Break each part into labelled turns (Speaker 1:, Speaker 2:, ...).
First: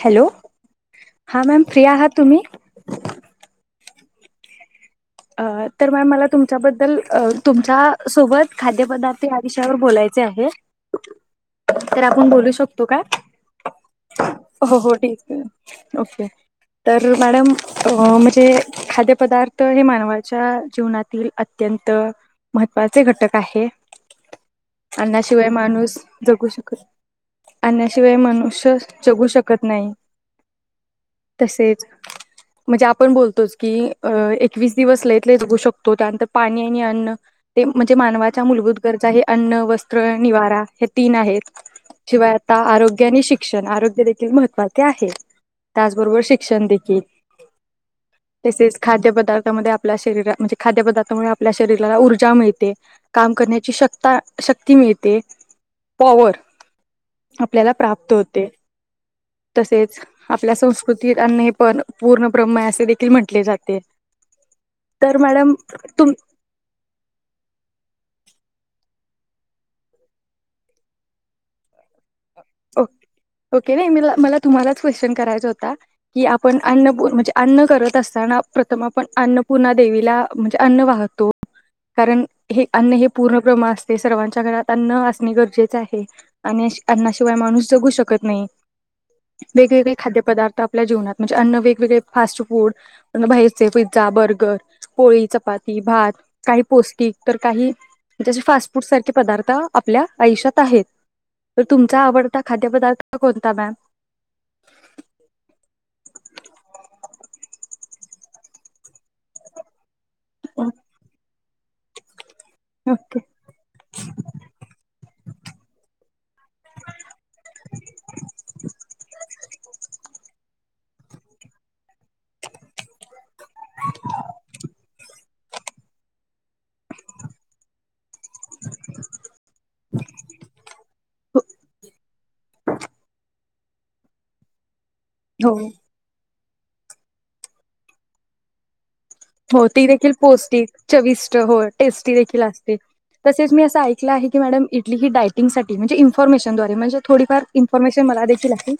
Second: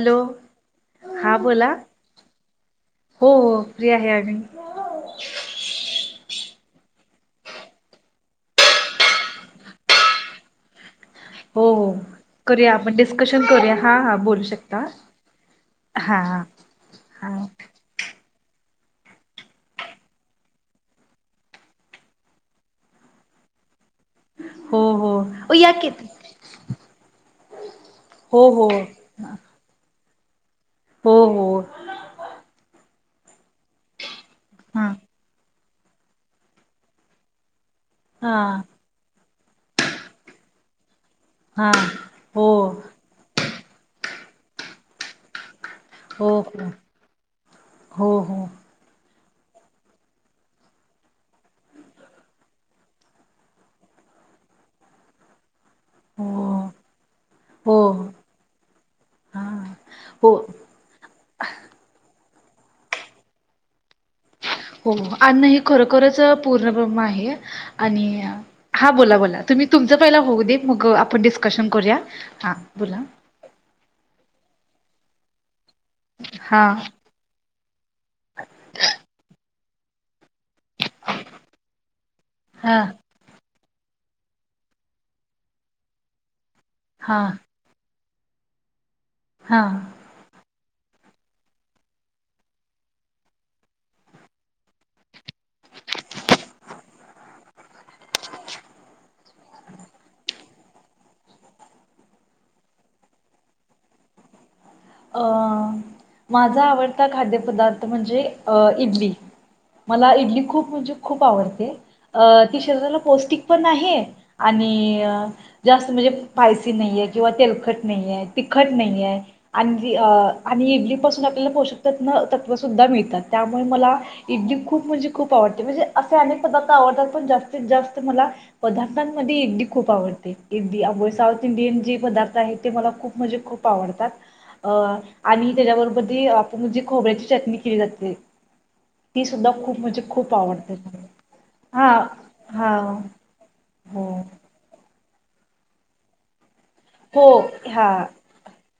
Speaker 1: Hello
Speaker 2: हा
Speaker 1: हां ma'am
Speaker 2: बोला
Speaker 1: फ्री आहात तुम्ही?
Speaker 2: हो हो फ्री आहे आम्ही
Speaker 1: अं तर मॅम मला तुम्ही त्याबद्दल तुमच्या सोबत खाद्य पदार्थ या विषयावर बोलायचे आहे.
Speaker 2: हो हो
Speaker 1: तर आपण बोलू
Speaker 2: करूया
Speaker 1: शकतो
Speaker 2: आपण
Speaker 1: का
Speaker 2: डिस्कशन करूया हा हा बोलू
Speaker 1: हो
Speaker 2: शकता
Speaker 1: हो ठीक आहे
Speaker 2: हा
Speaker 1: ओके तर
Speaker 2: हा
Speaker 1: मॅडम अं मजे हे खाद्य पदार्थ हे मानव वाच्या जीवनातील अत्यंत महत्त्वाचे घटक आहे.
Speaker 2: हो हो
Speaker 1: अन्नाशिवाय
Speaker 2: ओ या की
Speaker 1: माणूस जगू शकत. अन्नाशिवाय
Speaker 2: हो हो
Speaker 1: मनुष्य जगू शकत नाही.
Speaker 2: हो हो
Speaker 1: तसेच म्हणजे आप आपण बोलतोच की एकवीस
Speaker 2: हां
Speaker 1: दिवस लईतले जगू शकतो त्यानंतर पाणी आणि अन्न ते म्हणजे मानवाच्या
Speaker 2: हां
Speaker 1: मलभूत गरजा हे अन्न, वस्त्र, निवारा हे तीन आहेत
Speaker 2: हां
Speaker 1: शिवाय
Speaker 2: हो
Speaker 1: आता आरोग्य आणि शिक्षण आरोग्य देखील हे महत्त्वाचे आहेत. त्याचबरोबर
Speaker 2: हो
Speaker 1: शिक्षण
Speaker 2: हो
Speaker 1: देखील
Speaker 2: हो
Speaker 1: तसेच खाद्यपदार्थ त्याच्यामधे आपल्या शरीर म्हणजे खाद्य पदार्थामुळे आपल्या शरीराला ऊर्जा मिळते काम करण्याची शक्ता शक्ती मिळते. पॉवर
Speaker 2: हो
Speaker 1: आपल्याला
Speaker 2: हो
Speaker 1: प्राप्त होते
Speaker 2: हा
Speaker 1: तसेच
Speaker 2: हो
Speaker 1: आपल्या संस्कृतीत अन्न हे पण पूर्ण ब्रम्ह असे देखील म्हटले जाते
Speaker 2: हो
Speaker 1: तर
Speaker 2: अन्न
Speaker 1: मॅडम
Speaker 2: हे
Speaker 1: तुम
Speaker 2: खरोखरच पूर्णबम आहे आणि हा बोला बोला तुम्ही तुमचं पहिला होऊ दे मग आपण डिस्कशन करूया हा
Speaker 1: ओ
Speaker 2: बोला
Speaker 1: ओके वय मी मला तुम्हालाच क्वेशन करायचां होता की आपण
Speaker 2: हा
Speaker 1: अन्न अन्न करत असताना प्रथम आपण अन्न पुन्हा देवीला म्हणजे अन्न वाहतो. कारण हे
Speaker 2: हा
Speaker 1: अन्न हे पूर्णब्रम्ह असत ते सर्वांच्या घरात अन्न असणे गरजेचे आहे. आणि अ
Speaker 2: हा
Speaker 1: आण्णाशिवाय माणूस जगू शकत नई
Speaker 2: हा
Speaker 1: वेगवेगळे खाद्य पदार्थ आपल्या जीवनात म्हणजे अन्न वेगवेगळे फास्ट फूड बाहेरचे पिझ्झा, बर्गर, पोळी, चपाती, भात काही पौष्टिक तर काही जे असे फास्ट फूड सारखे पदार्थ आपल्या आयुष्यात आहेत तर तुमचा आवडता खाद्यपदार्थ कोणता मॅम?
Speaker 2: अ माझा आवडता खाद्यपदार्थ म्हणजे अ इडली. मला इडली खूप म्हणजे खूप आवडते अ ती शरीराला
Speaker 1: ओके
Speaker 2: पौष्टिक पण आहे आणि जास्त म्हणजे पायसी नाहीये किंवा तेलखट नाहीये, तिखट नाही आहे आन जी अ आणि इडली पासून आपल्याला पोषकतत्व तत्व सुद्धा मिळतात त्यामुळे मला इडडी खूप म्हणजे खूप आवडते म्हणजे असे अनेक पदार्थ आवडतात पण जास्तीत जास्त मला पदार्थांमध्ये इडली खूप आवडते इडली साऊथ इंडियन जे पदार्थ आहे ते मला खूप म्हणजे खूप आवडतात. अ आणि
Speaker 1: हो
Speaker 2: त्याच्याबरोबर ती म्हणजे खोबऱ्याची चटणी केली जाते ती सुद्धा
Speaker 1: हो
Speaker 2: खूप
Speaker 1: ती
Speaker 2: म्हणजे
Speaker 1: देखील
Speaker 2: खूप
Speaker 1: पौस्टिक
Speaker 2: आवडते मला.
Speaker 1: चविष्ट
Speaker 2: हा
Speaker 1: टेस्टी देख
Speaker 2: हा
Speaker 1: असते तसेच मी असं
Speaker 2: हो
Speaker 1: ऐकलं आहे की मॅडम इडली ही डायटंगसाठी म्हणे इन्फॉमेशन डोन्ट वरी म्हणजे
Speaker 2: हो
Speaker 1: थोडीफार
Speaker 2: हा
Speaker 1: इन्फॉर्मेशन मला देखील आहे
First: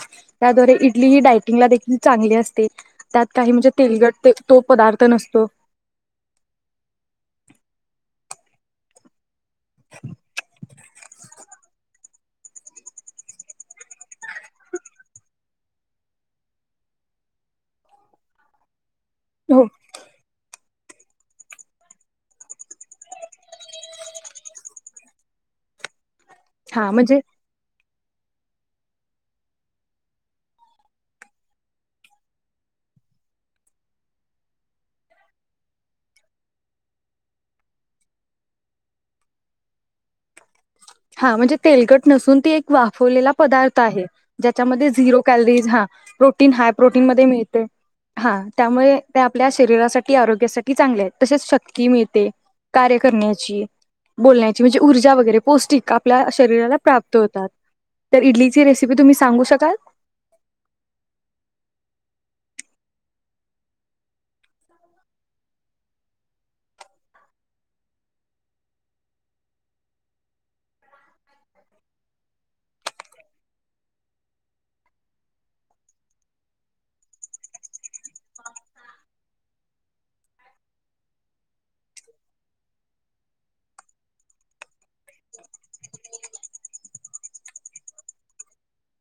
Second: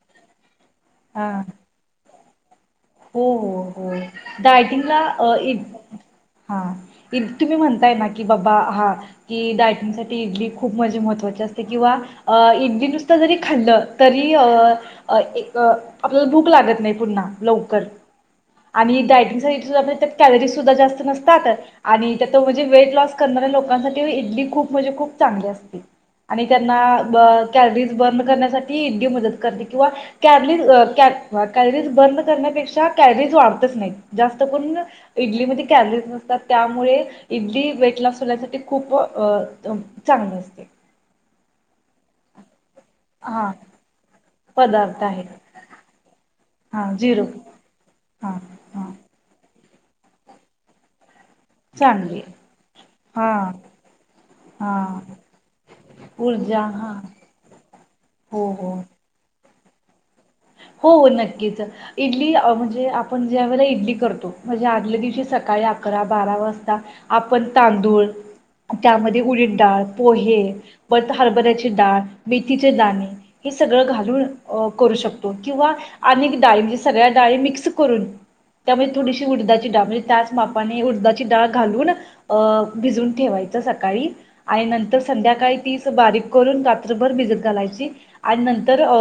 Speaker 1: इतकीही
Speaker 2: हा
Speaker 1: डायटंगला देखील चांगले असते.
Speaker 2: हो
Speaker 1: त्यात काही
Speaker 2: हो
Speaker 1: म्हणजे
Speaker 2: हो
Speaker 1: तेलगट ते तो पदार्थ
Speaker 2: डायटिंगला
Speaker 1: नस
Speaker 2: अ हा तुम्ही म्हणताय की बाबा हा कि डायटिंगसाठी इडली खूप मजे महत्वाची असते किंवा इडली नुसत जरी खाल्लं तरी एक आपल्याला भूक लागत नाही पुन्हा लव आणि
Speaker 1: हो
Speaker 2: डायटिंग कॅलरीज सुद्धा जास्त त्या म्हणजे वेट लस करणाऱ्या लोकांसाठी इडली खूप म्हणजे खूप चांगली असते. आणि
Speaker 1: हा म्हणजे
Speaker 2: त्यांना कॅलरी बंद करण्या साठी इडली मदद करते किंवा कारली बंद करण्या कॅलरीज वापरत नाहीत जास्त पण इडलीमध्ये कॅ नसतात त्यामुळे इडली वेट लॉस होण्यासाठी खूप अ चांगली असते
Speaker 1: हा म्हणजे तेलगट नसून ते वाफवलेला
Speaker 2: हा
Speaker 1: पदार्थ आहे. ज्याच्यामध्ये
Speaker 2: पदार्थ
Speaker 1: झिरो
Speaker 2: आहे
Speaker 1: कॅलरीज ह हाय
Speaker 2: हा
Speaker 1: प्रोटीन
Speaker 2: झिरो
Speaker 1: मध्ये लिहितय हा त्यामुळे त्या आपल्या शरीरासाठी आरोग्यासाठी चांगले आहेत. तसेच शक्ती
Speaker 2: चांगली
Speaker 1: मिळते
Speaker 2: आहे.
Speaker 1: कार्य
Speaker 2: हा
Speaker 1: करण्याची बोलण्याची म्हणजे
Speaker 2: हा
Speaker 1: ऊर्जा वगैरे पौष्टिक आपल्या
Speaker 2: ऊर्जा
Speaker 1: शरीराला
Speaker 2: हा
Speaker 1: प्राप्त होतात तर
Speaker 2: हो
Speaker 1: इडलीची
Speaker 2: हो.
Speaker 1: रेसिपी तुम्ही सांगू शक चाल
Speaker 2: हो नक्कीच इडली म्हणजे आपण ज्या वेळेला इडली करतो म्हणजे आदल्या दिवशी सकाळी अकरा बारा वाजता आपण तांदूळ त्यामध्ये उडी डाळ पोहे बत हरभऱ्याचे डाळ मेथीचे दाणे हे सगळं घालून करू शकत किंवा अनेक डाळी म्हणजे सगळ्या डाळी मिक्स करून त्यामध्ये थोडीशी उडदाची डाळ म्हणजे त्याच मापाने उडदाची डाळ घालून अ भिजवून ठेवायच सकाळी आणि नंतर संध्याकाळी तीच बारीक करून रात्रभर भिजत घालायची आणि नंतर अ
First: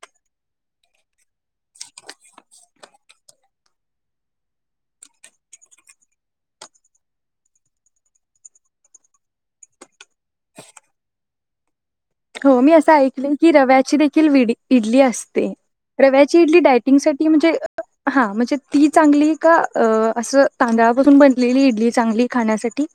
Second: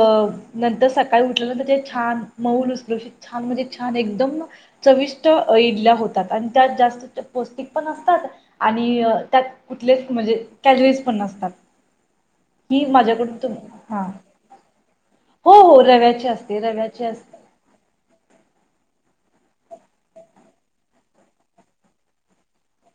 Speaker 2: नंतर सका काही उठल्या छान मऊल उचल छान म्हणजे छान एकदम चविष्ट इडल्या होतात आणि त्यात जास्त पौष्टिक पण असतात आणि त्यात कुठलेच म्हणजे कॅलरीज पण नसतात.
Speaker 1: हो मी
Speaker 2: ही
Speaker 1: असं ऐकले
Speaker 2: माझ्याकडून
Speaker 1: की
Speaker 2: तुम
Speaker 1: रव्याची
Speaker 2: हा
Speaker 1: देखील इडली असते.
Speaker 2: हो हो
Speaker 1: रव्याची
Speaker 2: असते
Speaker 1: इडली
Speaker 2: रव्याची
Speaker 1: डायटिंगसाठीठी
Speaker 2: असते
Speaker 1: म्हणजे हां म्हणजे ती चांगली का अस तांदळापासून बनलेली इडली चांगली खाण्यासाठी?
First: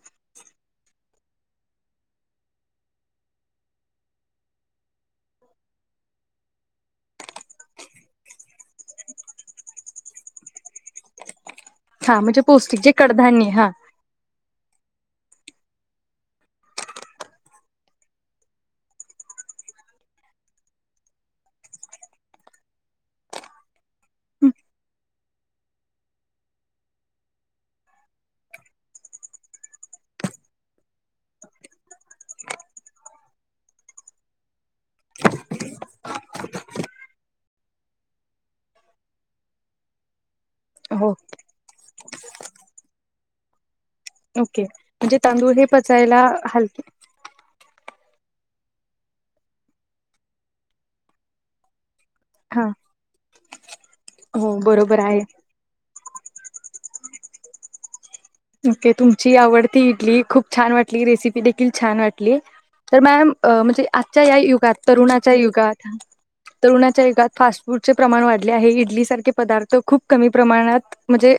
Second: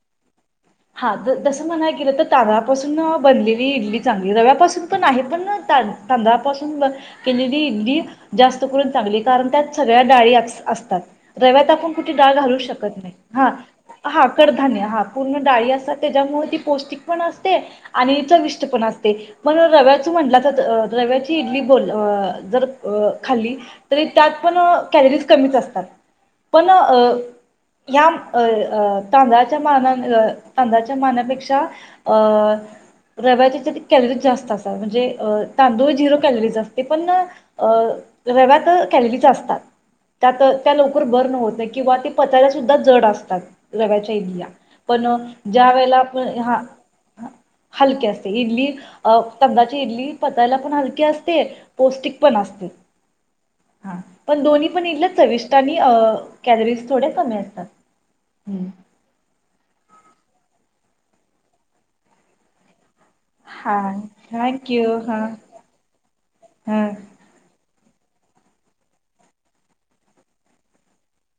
Speaker 2: तसं म्हणाय गेलं तर तांदळापासून बनलेली इडली चांगली रव्यापासून पण आहे पण तांदळापासून केलेली इडली जास्त करून चांगली कारण त्यात सगळ्या डाळी असतात. रव्यात आपण कुठे
Speaker 1: हा
Speaker 2: डाळ
Speaker 1: म्हणजे
Speaker 2: घालू
Speaker 1: पौष्टिक जे
Speaker 2: शकत नाही हा
Speaker 1: कडधान्य
Speaker 2: हा कड धान्य हा पूर्ण डाळी असतात त्याच्यामुळे ती पौष्टिक पण असते आणि चविष्ट पण असते पण रव्याच म्हटलं तर रव्याची इडली बोल जर अं खाल्ली तर त्यात पण कॅलरीज कमीच असतात पण अं अं हया तांदळाच्या मानान तांदळाच्या मानापेक्षा अ रव्याच्या याच्यात कॅलरीज जास्त असतात म्हणजे अ तांदूळ झिरो कॅलरीज असते पण अ रव्यात कॅलरीज असतात त्यात त्या लवकर
Speaker 1: हो
Speaker 2: बर्न होत नाही किंवा ते पचायल्या सुद्धा जड असतात. रव्याच्या ईडल्या पण
Speaker 1: दूध हे
Speaker 2: ज्या
Speaker 1: पचायला हाल
Speaker 2: हलके असते इडली तांदळाची इडली पचायला पण हलकी असते पौष्टिक पण
Speaker 1: हा
Speaker 2: असते ह पण
Speaker 1: हो
Speaker 2: दोन्ही पण
Speaker 1: बरोबर
Speaker 2: इडल्या
Speaker 1: आहे.
Speaker 2: चविष्ट आणि कॅलरीज थोड्या कमी अस [inaudible]
Speaker 1: ओके तुमची आवड ती इडली खूप छान वाटली रेसिपी देखील छान वाटली. तर मॅम
Speaker 2: हा
Speaker 1: म्हणजे आजच्या या
Speaker 2: थँक
Speaker 1: युगात
Speaker 2: यू हा
Speaker 1: तरुणाच्या युगात
Speaker 2: हा
Speaker 1: तरुणाच्या युगात फास्ट पुढचे प्रमाण वाढले आहे इडली सारखे पदार्थ खूप कमी प्रमाणात म्हणजे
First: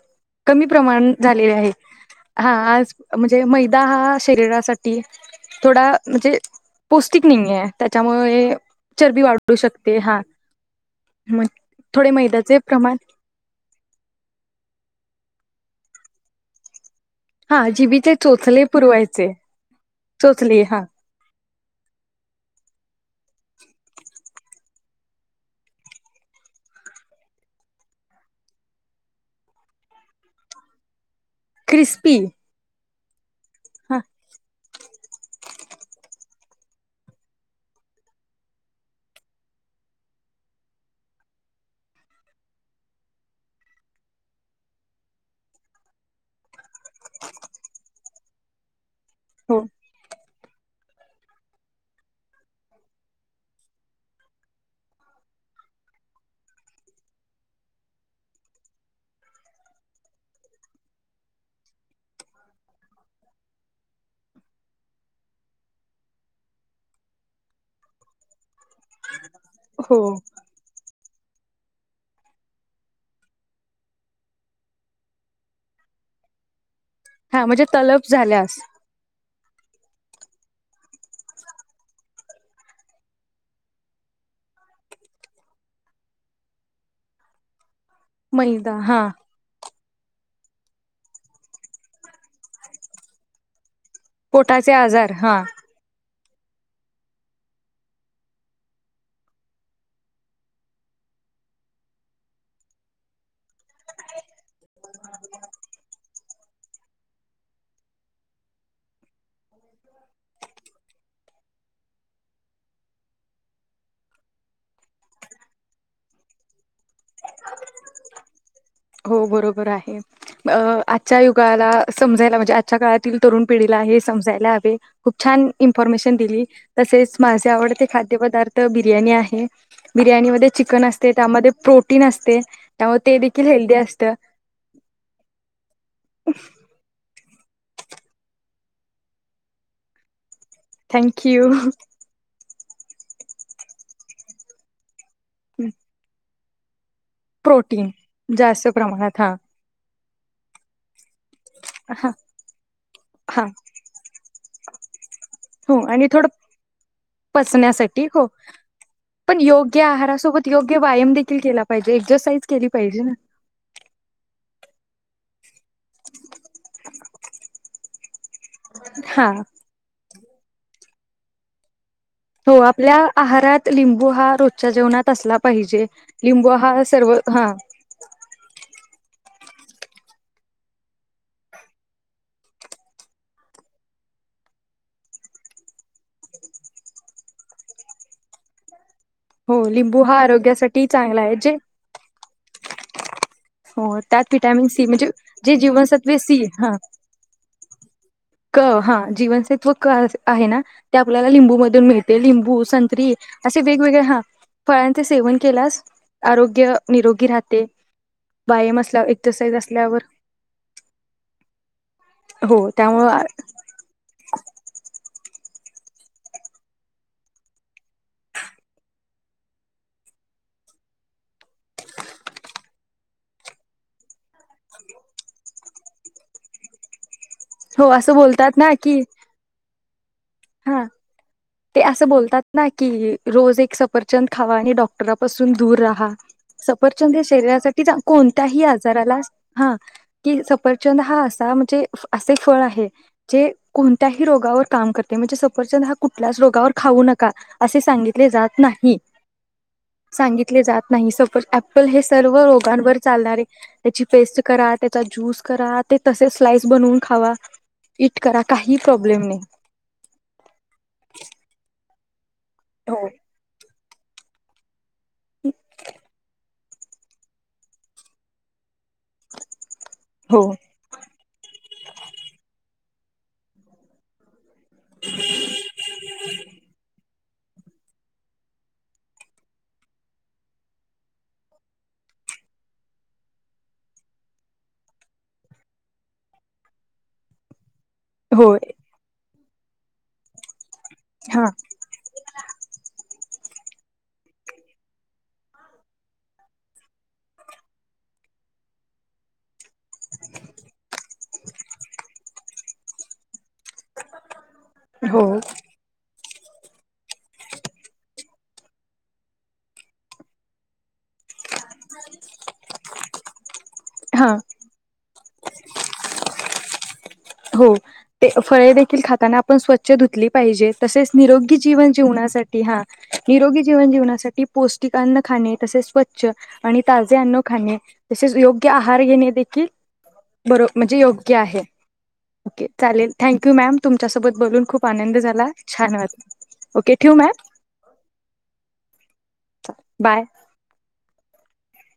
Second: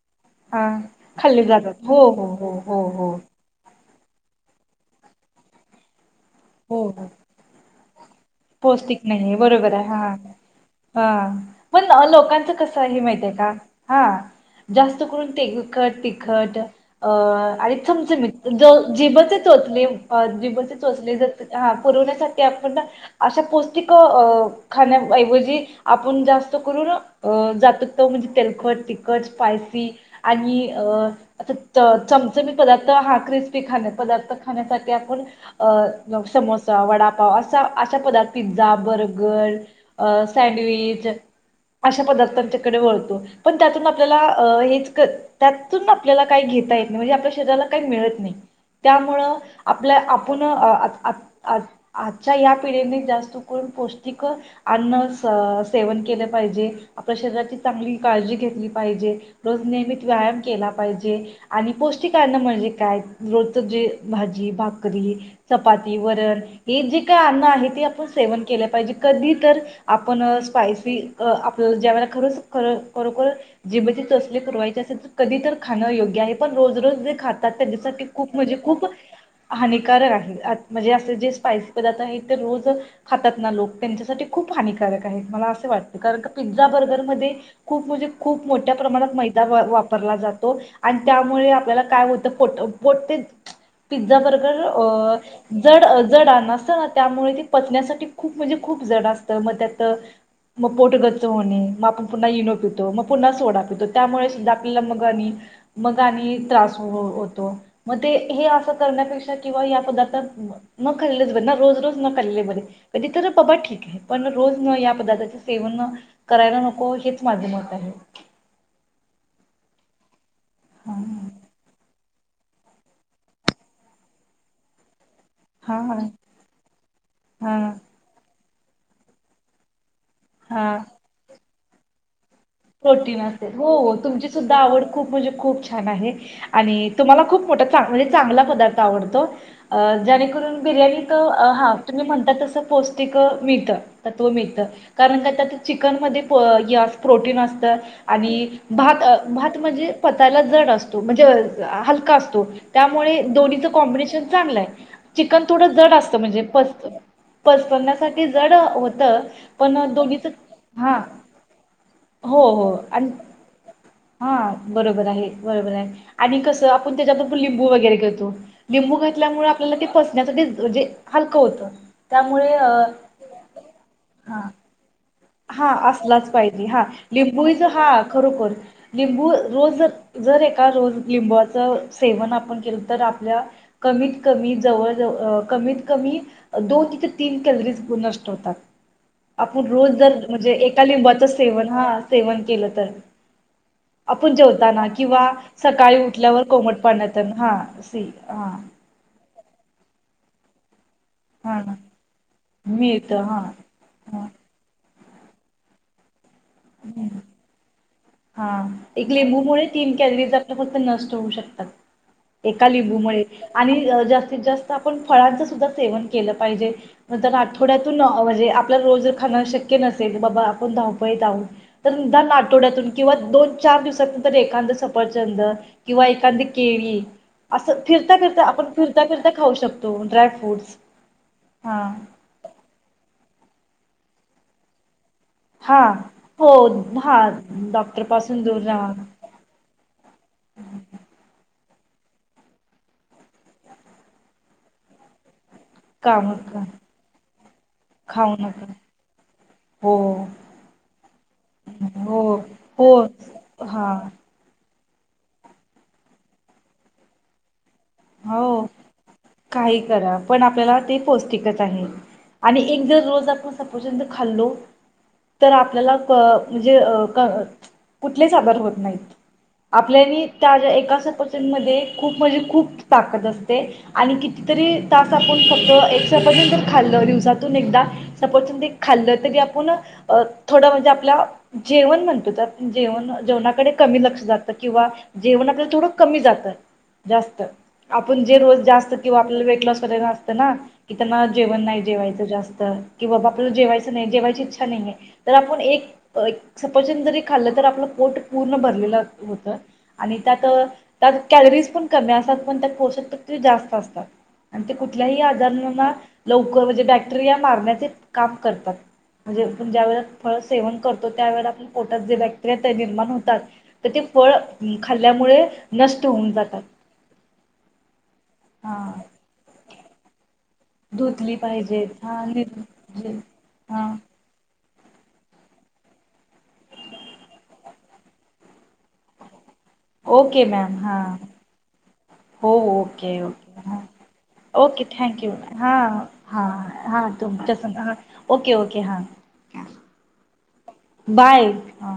Speaker 2: हा
Speaker 1: कमी प्रमाण
Speaker 2: खाल्ले
Speaker 1: झालेले आहेत.
Speaker 2: जातात हो हो
Speaker 1: हा
Speaker 2: हो हो
Speaker 1: आज
Speaker 2: हो
Speaker 1: म्हणजे मै हा हा शरीरासाठी थोडा म्हणजे
Speaker 2: हो हो
Speaker 1: पौष्टिक नहीये.
Speaker 2: पौष्टिक नाही हे बरोबर आहे हा हा
Speaker 1: मग
Speaker 2: पण
Speaker 1: थोडे
Speaker 2: लोकांच
Speaker 1: मैद्याचे
Speaker 2: कस
Speaker 1: प्रमाण
Speaker 2: हे माहित आहे का हा जास्त करून ते तिखट तिखट अ
Speaker 1: हा
Speaker 2: आणि
Speaker 1: जिबीचे
Speaker 2: चमचमीत
Speaker 1: चोचले
Speaker 2: ज
Speaker 1: पुरवायचे
Speaker 2: जिबचेचोचले अं
Speaker 1: चोचले हा
Speaker 2: जिबचेचोचले जर हा पुरवण्यासाठी आपणना अशा पौष्टिक खाण्या ऐवजी आपण जास्त करून अ जात त म्हणजे तेलखट तिखट स्पायसी आणि अ अछा च
Speaker 1: क्रिस्पी
Speaker 2: चमचमीत पदार्थ हा क्रि ते खाण्या
Speaker 1: हा
Speaker 2: पदार्थ खाण्यासाठी आपण जाऊ समोसा वडापाव असा आ अन्न पदार्थ पिझ्झा बर्गर अं सँडविच अशा पदार्थ त्यांच्याकडे वळतो पण त्यातून आपल्याला हेच कर त्यातून आपल्याला काही घेता येत म्हणजे आपल्या शरीराला काही मिळत नाही. त्यामुळं
Speaker 1: हो
Speaker 2: आपल्या आप आपुण आज आज आज आजच्या या पिढीने जास्त करून पौष्टिक अन्न स सेवन केलं पाहिजे आपल्या शरीराची चांगली काळजी घेतली पाहिजे रोज नियमित व्यायाम केला पाहिजे आणि पौष्टिक अन्न म्हणजे काय रोजच जे भाजी भाकरी चपाती वरण हे जे काय अन्न आहे ते आपण सेवन केल्या पाहिजे कधी तर
Speaker 1: हो
Speaker 2: आपण स्पायसी अं आपलं ज्यावेळेला खरंच खर खरोखर जिबेचे चोचले पुरवायचे असेल तर कधी तर खाणं योग्य आहे पण रोज रोज जे
Speaker 1: हा
Speaker 2: खातात
Speaker 1: म्हणजे
Speaker 2: त्याच्या साठी
Speaker 1: तलप
Speaker 2: खूप म्हणजे
Speaker 1: झाल्यास
Speaker 2: खूप हानी [unintelligible] म्हणजे अस जे स्पाइसी पदार्थ आहेत रोज खातात ना लोक त्यांच्यासाठी खूप हानिकक आहेत मला असे वाटत कारण पिझ्झा बर्गरमध्ये खूप म्हणजे खूप मोठ्या
Speaker 1: मैदा हा
Speaker 2: प्रमाणात मैदा वाप वापरला जातो आणि त्यामुळे आपल्याला काय होत पोट ते पिझ्झा बर्गर
Speaker 1: पोटाचे आजार
Speaker 2: अ
Speaker 1: हा
Speaker 2: जड जड [unintelligible] त्यामुळे ते पचण्यासाठी खूप म्हणजे खूप जड असतं मग त्यात मग पोटगच्च होणे मग आपण पुन्हा इनो पितो मग पुन्हा सोडा पितो त्यामुळे सुद्धा आपल्याला मग आणि मग आणि त्रास होतो मग ते हे असं करण्यापेक्षा किंवा या पदार्थात न खाल्लेच बर ना रोज रोज न खाललेल बर कधी तर बाबा ठीक आहे पण रोज न या पदार्थाच सेवन करायला नको हेच माझं मत आहे.
Speaker 1: हो बरोबर आहे. अ
Speaker 2: हा
Speaker 1: आजच्या युगाला समजायला म्हणजे आजच्या काळातील तरुण पिढीला हे समजायला हवे. खूप छान
Speaker 2: हा
Speaker 1: इन्फॉर्मेशन दिली तसेच माझे
Speaker 2: हा
Speaker 1: आवडते खाद्यपदार् बिर्याणी आहे बिर्याणीमध्ये
Speaker 2: हा
Speaker 1: चिकन असते त्यामध्ये प्रोटीन असते त्यामुळे ते
Speaker 2: प्रोटीन
Speaker 1: देखी
Speaker 2: असेल हो तुमची सुद्धा आवड खूप म्हणजे खूप छान आहे आणि तुम्हाला खुप मोठा म्हणजे चांगला पदार्थ आवडतो जेणेकरून बिर्याणीत
Speaker 1: थँक यू
Speaker 2: हा तुम्ही म्हणता तसं पौष्टिक मिळत तत्व मिळत कारण का त्यात चिकनमध्ये यात प्रोटीन आणि
Speaker 1: जास्त
Speaker 2: भात
Speaker 1: प्रमाणात हा
Speaker 2: भात म्हणजे पचायला जड अस तो म्हणजे
Speaker 1: हा
Speaker 2: हलका असतो त्यामुळे
Speaker 1: हा
Speaker 2: दोन्हीच कॉम्बिनेशन चांगलंय चिकन थोडं
Speaker 1: हो
Speaker 2: जड
Speaker 1: आणि
Speaker 2: असतं
Speaker 1: थोडं
Speaker 2: म्हणजे पच पचण्यासाठी जड होतं पण
Speaker 1: योग्य
Speaker 2: दोन्हीचं
Speaker 1: आहारासोबत योग्य
Speaker 2: हा
Speaker 1: व्यायाम देखील केला पाहिजे एक्सरसाइज
Speaker 2: हो
Speaker 1: केली
Speaker 2: हो
Speaker 1: पाहिजे
Speaker 2: आणि
Speaker 1: ना
Speaker 2: हा बरोबर आहे. बरोबर आहे आणि कसं आपण त्याच्या बरोबर लिंबू वगैरे घेतो लिंबू
Speaker 1: हा
Speaker 2: घातल्यामुळ आपल्याला ते पच [unintelligible] हलकं होतं त्यामुळे
Speaker 1: हो
Speaker 2: अ
Speaker 1: आपल्या आहारात लिंबू हा रोजच्या जेवणात असला
Speaker 2: हा
Speaker 1: पाहिजे
Speaker 2: असलाच
Speaker 1: लिंबू
Speaker 2: पाहिजे हा
Speaker 1: सर्व
Speaker 2: लिंबूच हा खरोखर लिंबू रोज जर जर एका रोज लिंबाचं सेवन आपण केलं तर आपल्या कमीत कमी जवळ जव कमीत कमी दोन ते तीन कॅलरीज नष्ट होतात.
Speaker 1: हो
Speaker 2: आपण रोज
Speaker 1: लिंबू
Speaker 2: जर
Speaker 1: हा
Speaker 2: म्हणजे एका
Speaker 1: आरोग्यासाठी चांगला
Speaker 2: लिंबाच
Speaker 1: आहे जे
Speaker 2: सेवन हा सेवन केलं तर
Speaker 1: हो त्यात
Speaker 2: आपण
Speaker 1: विटॅमिन
Speaker 2: जेवताना
Speaker 1: सी म्हणजे
Speaker 2: किंवा
Speaker 1: जे
Speaker 2: सकाळी
Speaker 1: जीवनसत्वे
Speaker 2: उठल्यावर
Speaker 1: सी हा
Speaker 2: कोमट पाण्यात ना हा सी हा
Speaker 1: क हा [unintelligible] आहे ना ते आपल्याला लिंबू
Speaker 2: हा
Speaker 1: मधून मिळते लिंबू
Speaker 2: मिळत
Speaker 1: संत्री
Speaker 2: हा
Speaker 1: असे वेगवेगळे हा फळा ते सेवन केलास आरोग्य
Speaker 2: हम्म.
Speaker 1: निरोगी राहते.
Speaker 2: हा
Speaker 1: व्यायाम असल्या
Speaker 2: एक
Speaker 1: एक्सरसाइज
Speaker 2: लिंबूमुळे तीन
Speaker 1: असल्यावर
Speaker 2: कॅलरीज आपल्या फक्त नष्ट होऊ शकतात एका
Speaker 1: हो त्यामुळे
Speaker 2: लिंबूमुळे आणि जास्तीत जास्त आपण फळांचा सुद्धा सेवन केलं पाहिजे नंतर आठवड्यातून म्हणजे आपल्याला रोज जर खाण शक्य नसेल बाबा आपण धावपळीत आहोत तर निदान आठवड्यातून किंवा दोन चार दिवसांनंतर एखांद सफरचंद किंवा एखांदी केळी असं
Speaker 1: हो
Speaker 2: फिरता फिरता
Speaker 1: बोलतात
Speaker 2: आपण
Speaker 1: ना की
Speaker 2: फिरता फिरता खाऊ शकतो ड्राय फ्रूटस
Speaker 1: हा ते असं बोलतात ना की, रोज एक सफरचंद खावा आणि डॉक् र पासून दूर
Speaker 2: हा
Speaker 1: राहा
Speaker 2: हो
Speaker 1: सफरचंद
Speaker 2: हा
Speaker 1: हे शरीरासाठी
Speaker 2: डॉक्टर पासून दूर
Speaker 1: कोणत्याही
Speaker 2: राहा
Speaker 1: आजाराला ह की सफरचंद हा असा म्हणजे असे फळ आहे जे कोणत्याही रोगावर काम करते म्हणजे सफरचंद हा
Speaker 2: काम
Speaker 1: कुठल्याच रोगावर खाऊ नका असे सांगितले
Speaker 2: खाऊ
Speaker 1: जात
Speaker 2: नका
Speaker 1: नाही
Speaker 2: हो
Speaker 1: सांगितले जात नाही सपोज ऍपल हे
Speaker 2: हो
Speaker 1: सर्व
Speaker 2: हो
Speaker 1: रोगांवर चालणारे
Speaker 2: हा
Speaker 1: त्याची पेस्ट करा त्य ज्यूस करा ते तसे स्लाइस बनवून खावा. इट
Speaker 2: हो
Speaker 1: करा काही प्रॉब्लेम नाही
Speaker 2: काही करा पण आपल्याला ते पौष्टिकच आहे. आणि एक
Speaker 1: हो
Speaker 2: दररोज आपण स पुसंत खाल्ले तर आपल्याला आ म्हणजे अ कुठलेच आजार होत नाहीत. आपल्यानी
Speaker 1: हो
Speaker 2: त्या एका सफरचंद मध्ये खूप म्हणजे खूप. ताकद असते आणि किती कितीतरी तास आपण फक्त एक सफरचंद खाल्ल दिवसात आठवड्यातून एकदा सफरचंद एक खाल्लं तरी आपण थोडं म्हणजे आपल्या जेवण म्हणतो तर जेवण जेवणाकडे कमी लक्ष जात किंवा जेवण आपल्याला थोडं कमी जात जास्त. आपण जे
Speaker 1: हो
Speaker 2: रोज जास्त किंवा आपल्या व कसेतरी असते ना. कि त्यांना
Speaker 1: हा
Speaker 2: जेवण नाही जेवायचं जास्त किंवा जेवायच नाही जेवायची इच्छा नाहीये तर आपण एक एक सपचंद जरी खाल्ल तर आपल पोट पूर्ण भरलेल होत आणि त्यात त्यात कॅलरीज पण कमी असतात. पण पोषक ते जास्त असतात आणि ते कुठल्याही
Speaker 1: हो
Speaker 2: आजारणांना लवकर म्हणजे बॅक्टेरिया मारण्याचे काम करतात म्हणजे आपण ज्या वेळे फळ सेवन करतो त्यावेळे आपण पोटात जे बॅक्टेरिया ते निर्माण होतात. त ते
Speaker 1: हा
Speaker 2: फळ खाल त्यामुळे नष्ट होऊन जातात.
Speaker 1: हो ते फळे
Speaker 2: हा
Speaker 1: देखील खाताना आपण स्वचछ धुतली पाहिजे तसेच
Speaker 2: धुतली
Speaker 1: निरोगी
Speaker 2: पाहिजेत
Speaker 1: जीवन
Speaker 2: हा
Speaker 1: जीवसाठी हा निरोगी जीवन
Speaker 2: हा
Speaker 1: जीवसाठी पौष्टिक अन्न खाणे तसेच स्वच्छ आणि ताजे अन्न खाणे तसेच योग्य आहार घेणे देखील
Speaker 2: ओके
Speaker 1: बर
Speaker 2: मॅम
Speaker 1: म्हणजे
Speaker 2: हा
Speaker 1: योग्य आहे.
Speaker 2: हो ओके
Speaker 1: चालेल थँक्यू
Speaker 2: ओके
Speaker 1: मॅम
Speaker 2: हा
Speaker 1: तुमच्यासोबत बोलून
Speaker 2: ओके
Speaker 1: खूप आनंद
Speaker 2: थँक्यू
Speaker 1: झाला
Speaker 2: हा
Speaker 1: छान वाटलं
Speaker 2: हा
Speaker 1: ओके
Speaker 2: हा
Speaker 1: ठेवू मॅम
Speaker 2: तुमस ह ओके ओके हा.
Speaker 1: बाय
Speaker 2: बाय हा.